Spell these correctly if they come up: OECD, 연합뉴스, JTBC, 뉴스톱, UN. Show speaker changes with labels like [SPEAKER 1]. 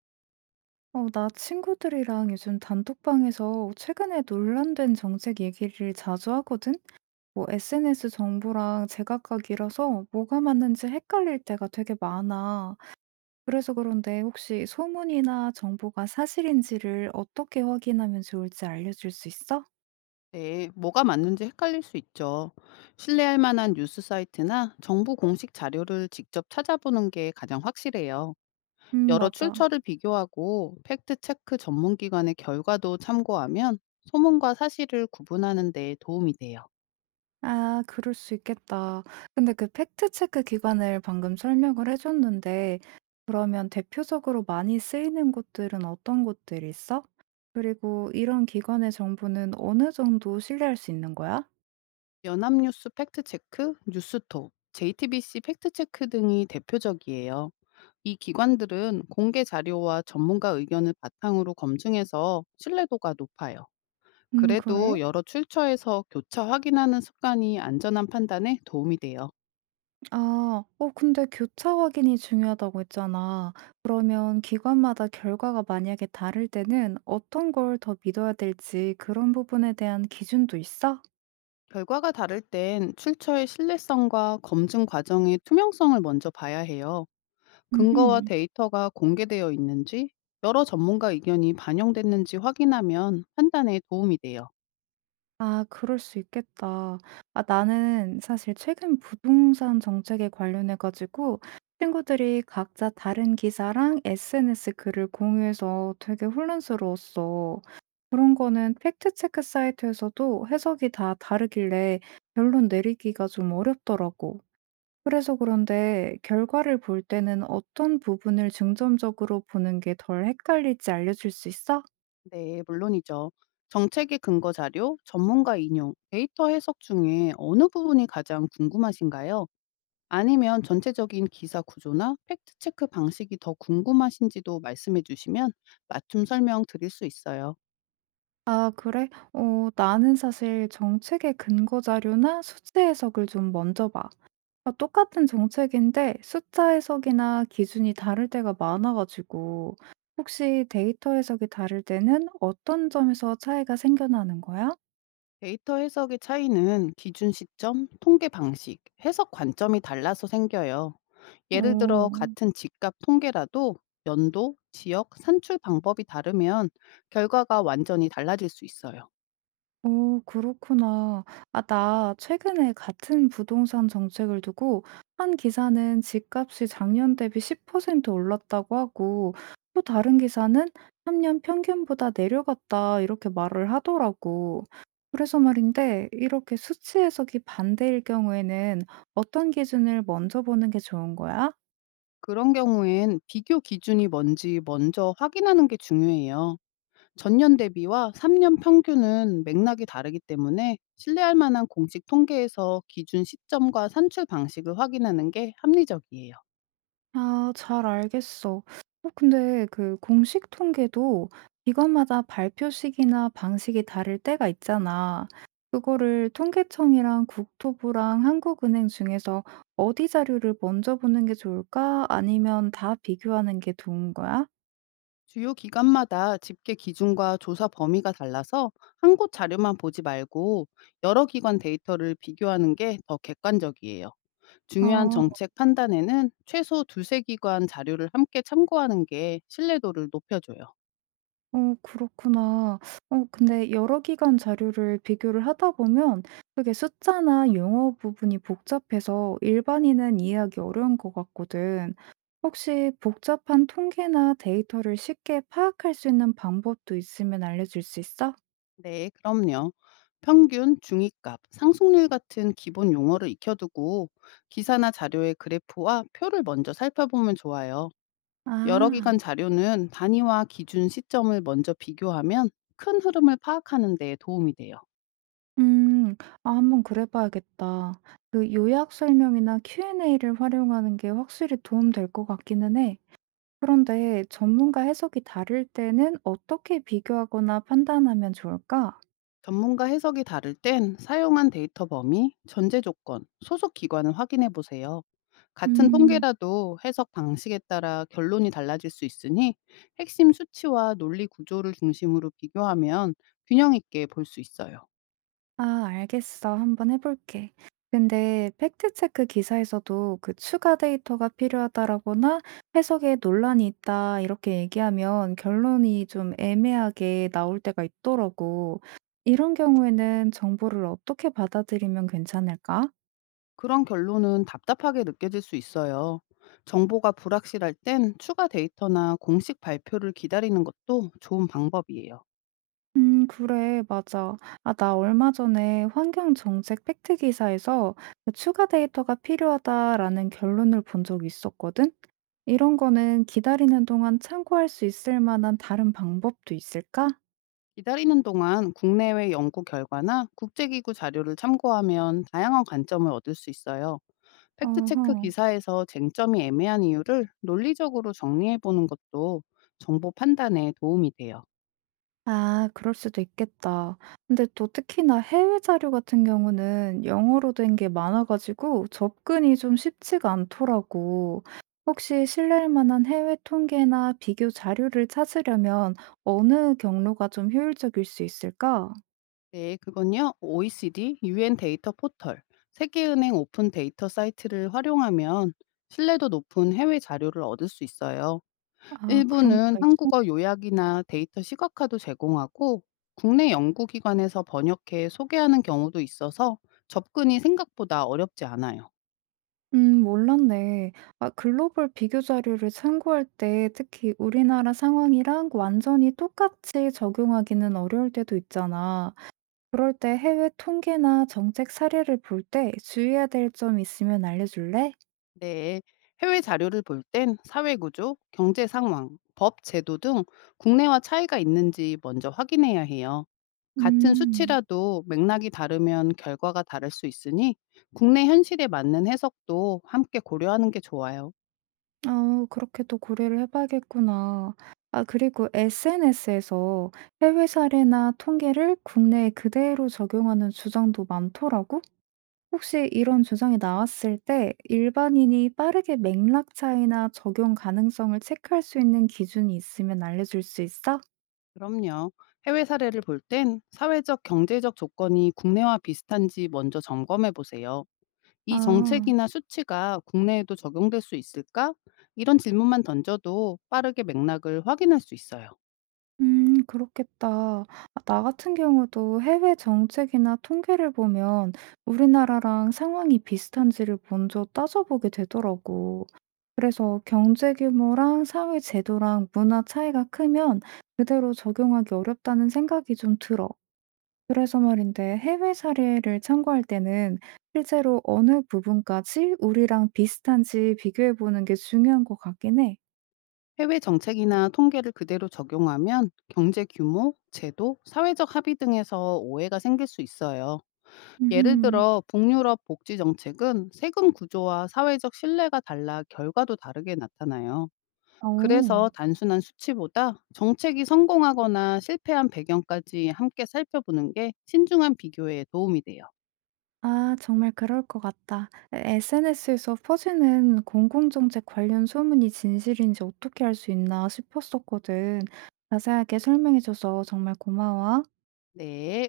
[SPEAKER 1] 어, 나 친구들이랑 요즘 단톡방에서 최근에 논란된 정책 얘기를 자주 하거든? 뭐 SNS 정보랑 제각각이라서 뭐가 맞는지 헷갈릴 때가 되게 많아. 그래서 그런데 혹시 소문이나 정보가 사실인지를 어떻게 확인하면 좋을지 알려줄 수 있어?
[SPEAKER 2] 네, 뭐가 맞는지 헷갈릴 수 있죠. 신뢰할 만한 뉴스 사이트나 정부 공식 자료를 직접 찾아보는 게 가장 확실해요. 여러
[SPEAKER 1] 맞아.
[SPEAKER 2] 출처를 비교하고 팩트체크 전문기관의 결과도 참고하면 소문과 사실을 구분하는 데 도움이 돼요.
[SPEAKER 1] 아 그럴 수 있겠다. 근데 그 팩트 체크 기관을 방금 설명을 해 줬는데 그러면 대표적으로 많이 쓰이는 곳들은 어떤 곳들이 있어? 그리고 이런 기관의 정보는 어느 정도 신뢰할 수 있는 거야?
[SPEAKER 2] 연합뉴스 팩트체크, 뉴스톱, JTBC 팩트체크 등이 대표적이에요. 이 기관들은 공개 자료와 전문가 의견을 바탕으로 검증해서 신뢰도가 높아요.
[SPEAKER 1] 그래?
[SPEAKER 2] 그래도 여러 출처에서 교차 확인하는 습관이 안전한 판단에 도움이 돼요.
[SPEAKER 1] 아. 어 근데 교차 확인이 중요하다고 했잖아. 그러면 기관마다 결과가 만약에 다를 때는 어떤 걸 더 믿어야 될지 그런 부분에 대한 기준도 있어?
[SPEAKER 2] 결과가 다를 땐 출처의 신뢰성과 검증 과정의 투명성을 먼저 봐야 해요. 근거와
[SPEAKER 1] 음흠.
[SPEAKER 2] 데이터가 공개되어 있는지, 여러 전문가 의견이 반영됐는지 확인하면 판단에 도움이 돼요.
[SPEAKER 1] 아 그럴 수 있겠다. 아 나는 사실 최근 부동산 정책에 관련해 가지고 친구들이 각자 다른 기사랑 SNS 글을 공유해서 되게 혼란스러웠어. 그런 거는 팩트 체크 사이트에서도 해석이 다 다르길래 결론 내리기가 좀 어렵더라고. 그래서 그런데 결과를 볼 때는 어떤 부분을 중점적으로 보는 게 덜 헷갈릴지 알려줄 수 있어?
[SPEAKER 2] 네, 물론이죠. 정책의 근거 자료, 전문가 인용, 데이터 해석 중에 어느 부분이 가장 궁금하신가요? 아니면 전체적인 기사 구조나 팩트 체크 방식이 더 궁금하신지도 말씀해 주시면 맞춤 설명 드릴 수 있어요.
[SPEAKER 1] 아 그래? 어 나는 사실 정책의 근거 자료나 수치 해석을 좀 먼저 봐. 아, 똑같은 정책인데 숫자 해석이나 기준이 다를 때가 많아 가지고 혹시 데이터 해석이 다를 때는 어떤 점에서 차이가 생겨나는 거야?
[SPEAKER 2] 데이터 해석의 차이는 기준 시점, 통계 방식, 해석 관점이 달라서 생겨요. 예를 들어
[SPEAKER 1] 오
[SPEAKER 2] 같은 집값 통계라도 연도, 지역, 산출 방법이 다르면 결과가 완전히 달라질 수 있어요.
[SPEAKER 1] 오 그렇구나. 아 나 최근에 같은 부동산 정책을 두고 한 기사는 집값이 작년 대비 10% 올랐다고 하고 또 다른 기사는 3년 평균보다 내려갔다 이렇게 말을 하더라고. 그래서 말인데 이렇게 수치 해석이 반대일 경우에는 어떤 기준을 먼저 보는 게 좋은 거야?
[SPEAKER 2] 그런 경우엔 비교 기준이 뭔지 먼저 확인하는 게 중요해요. 전년 대비와 3년 평균은 맥락이 다르기 때문에 신뢰할 만한 공식 통계에서 기준 시점과 산출 방식을 확인하는 게 합리적이에요.
[SPEAKER 1] 아, 잘 알겠어. 어, 근데 그 공식 통계도 기관마다 발표 시기나 방식이 다를 때가 있잖아. 그거를 통계청이랑 국토부랑 한국은행 중에서 어디 자료를 먼저 보는 게 좋을까? 아니면 다 비교하는 게 좋은 거야?
[SPEAKER 2] 주요 기관마다 집계 기준과 조사 범위가 달라서 한 곳 자료만 보지 말고 여러 기관 데이터를 비교하는 게 더 객관적이에요. 중요한
[SPEAKER 1] 어.
[SPEAKER 2] 정책 판단에는 최소 두세 기관 자료를 함께 참고하는 게 신뢰도를 높여줘요.
[SPEAKER 1] 어 그렇구나. 어 근데 여러 기관 자료를 비교를 하다 보면 그게 숫자나 용어 부분이 복잡해서 일반인은 이해하기 어려운 것 같거든. 혹시 복잡한 통계나 데이터를 쉽게 파악할 수 있는 방법도 있으면 알려줄 수 있어?
[SPEAKER 2] 네, 그럼요. 평균, 중위값, 상승률 같은 기본 용어를 익혀두고 기사나 자료의 그래프와 표를 먼저 살펴보면 좋아요. 여러
[SPEAKER 1] 아,
[SPEAKER 2] 기관 자료는 단위와 기준 시점을 먼저 비교하면 큰 흐름을 파악하는 데 도움이 돼요.
[SPEAKER 1] 음, 한번 그래봐야겠다. 그 요약 설명이나 Q&A를 활용하는 게 확실히 도움 될 것 같기는 해. 그런데 전문가 해석이 다를 때는 어떻게 비교하거나 판단하면 좋을까?
[SPEAKER 2] 전문가 해석이 다를 땐 사용한 데이터 범위, 전제 조건, 소속 기관을 확인해 보세요. 같은
[SPEAKER 1] 음,
[SPEAKER 2] 통계라도 해석 방식에 따라 결론이 달라질 수 있으니 핵심 수치와 논리 구조를 중심으로 비교하면 균형 있게 볼 수 있어요.
[SPEAKER 1] 알겠어. 한번 해볼게. 근데 팩트체크 기사에서도 그 추가 데이터가 필요하다라거나 해석에 논란이 있다 이렇게 얘기하면 결론이 좀 애매하게 나올 때가 있더라고. 이런 경우에는 정보를 어떻게 받아들이면 괜찮을까?
[SPEAKER 2] 그런 결론은 답답하게 느껴질 수 있어요. 정보가 불확실할 땐 추가 데이터나 공식 발표를 기다리는 것도 좋은 방법이에요.
[SPEAKER 1] 그래, 맞아. 아, 나 얼마 전에 환경정책 팩트 기사에서 그 추가 데이터가 필요하다라는 결론을 본 적이 있었거든? 이런 거는 기다리는 동안 참고할 수 있을 만한 다른 방법도 있을까?
[SPEAKER 2] 기다리는 동안 국내외 연구 결과나 국제기구 자료를 참고하면 다양한 관점을 얻을 수 있어요. 팩트체크
[SPEAKER 1] 어허.
[SPEAKER 2] 기사에서 쟁점이 애매한 이유를 논리적으로 정리해보는 것도 정보 판단에 도움이 돼요.
[SPEAKER 1] 아 그럴 수도 있겠다. 근데 또 특히나 해외 자료 같은 경우는 영어로 된 게 많아 가지고 접근이 좀 쉽지가 않더라고. 혹시 신뢰할 만한 해외 통계나 비교 자료를 찾으려면 어느 경로가 좀 효율적일 수 있을까?
[SPEAKER 2] 네, 그건요. OECD, UN 데이터 포털, 세계은행 오픈 데이터 사이트를 활용하면 신뢰도 높은 해외 자료를 얻을 수 있어요.
[SPEAKER 1] 아 그런
[SPEAKER 2] 일부는
[SPEAKER 1] 데가 있어?
[SPEAKER 2] 한국어 요약이나 데이터 시각화도 제공하고 국내 연구기관에서 번역해 소개하는 경우도 있어서 접근이 생각보다 어렵지 않아요.
[SPEAKER 1] 몰랐네. 아 글로벌 비교 자료를 참고할 때 특히 우리나라 상황이랑 완전히 똑같이 적용하기는 어려울 때도 있잖아. 그럴 때 해외 통계나 정책 사례를 볼 때 주의해야 될 점 있으면 알려줄래?
[SPEAKER 2] 네, 해외 자료를 볼 땐 사회구조, 경제 상황, 법 제도 등 국내와 차이가 있는지 먼저 확인해야 해요. 같은
[SPEAKER 1] 음,
[SPEAKER 2] 수치라도 맥락이 다르면 결과가 다를 수 있으니 국내 현실에 맞는 해석도 함께 고려하는 게 좋아요.
[SPEAKER 1] 어, 그렇게 또 고려를 해봐야겠구나. 아, 그리고 SNS에서 해외 사례나 통계를 국내에 그대로 적용하는 주장도 많더라고? 혹시 이런 주장이 나왔을 때 일반인이 빠르게 맥락 차이나 적용 가능성을 체크할 수 있는 기준이 있으면 알려줄 수 있어?
[SPEAKER 2] 그럼요. 해외 사례를 볼 땐 사회적, 경제적 조건이 국내와 비슷한지 먼저 점검해 보세요. 이
[SPEAKER 1] 아.
[SPEAKER 2] 정책이나 수치가 국내에도 적용될 수 있을까? 이런 질문만 던져도 빠르게 맥락을 확인할 수 있어요.
[SPEAKER 1] 그렇겠다. 아, 나 같은 경우도 해외 정책이나 통계를 보면 우리나라랑 상황이 비슷한지를 먼저 따져보게 되더라고. 그래서 경제 규모랑 사회 제도랑 문화 차이가 크면 그대로 적용하기 어렵다는 생각이 좀 들어. 그래서 말인데 해외 사례를 참고할 때는 실제로 어느 부분까지 우리랑 비슷한지 비교해 보는 게 중요한 것 같긴 해.
[SPEAKER 2] 해외 정책이나 통계를 그대로 적용하면 경제 규모, 제도, 사회적 합의 등에서 오해가 생길 수 있어요. 예를
[SPEAKER 1] 음.
[SPEAKER 2] 들어 북유럽 복지 정책은 세금 구조와 사회적 신뢰가 달라 결과도 다르게 나타나요.
[SPEAKER 1] 어.
[SPEAKER 2] 그래서 단순한 수치보다 정책이 성공하거나 실패한 배경까지 함께 살펴보는 게 신중한 비교에 도움이 돼요.
[SPEAKER 1] 아 정말 그럴 것 같다. SNS에서 퍼지는 공공정책 관련 소문이 진실인지 어떻게 알 수 있나 싶었었거든. 자세하게 설명해줘서 정말 고마워.
[SPEAKER 2] 네.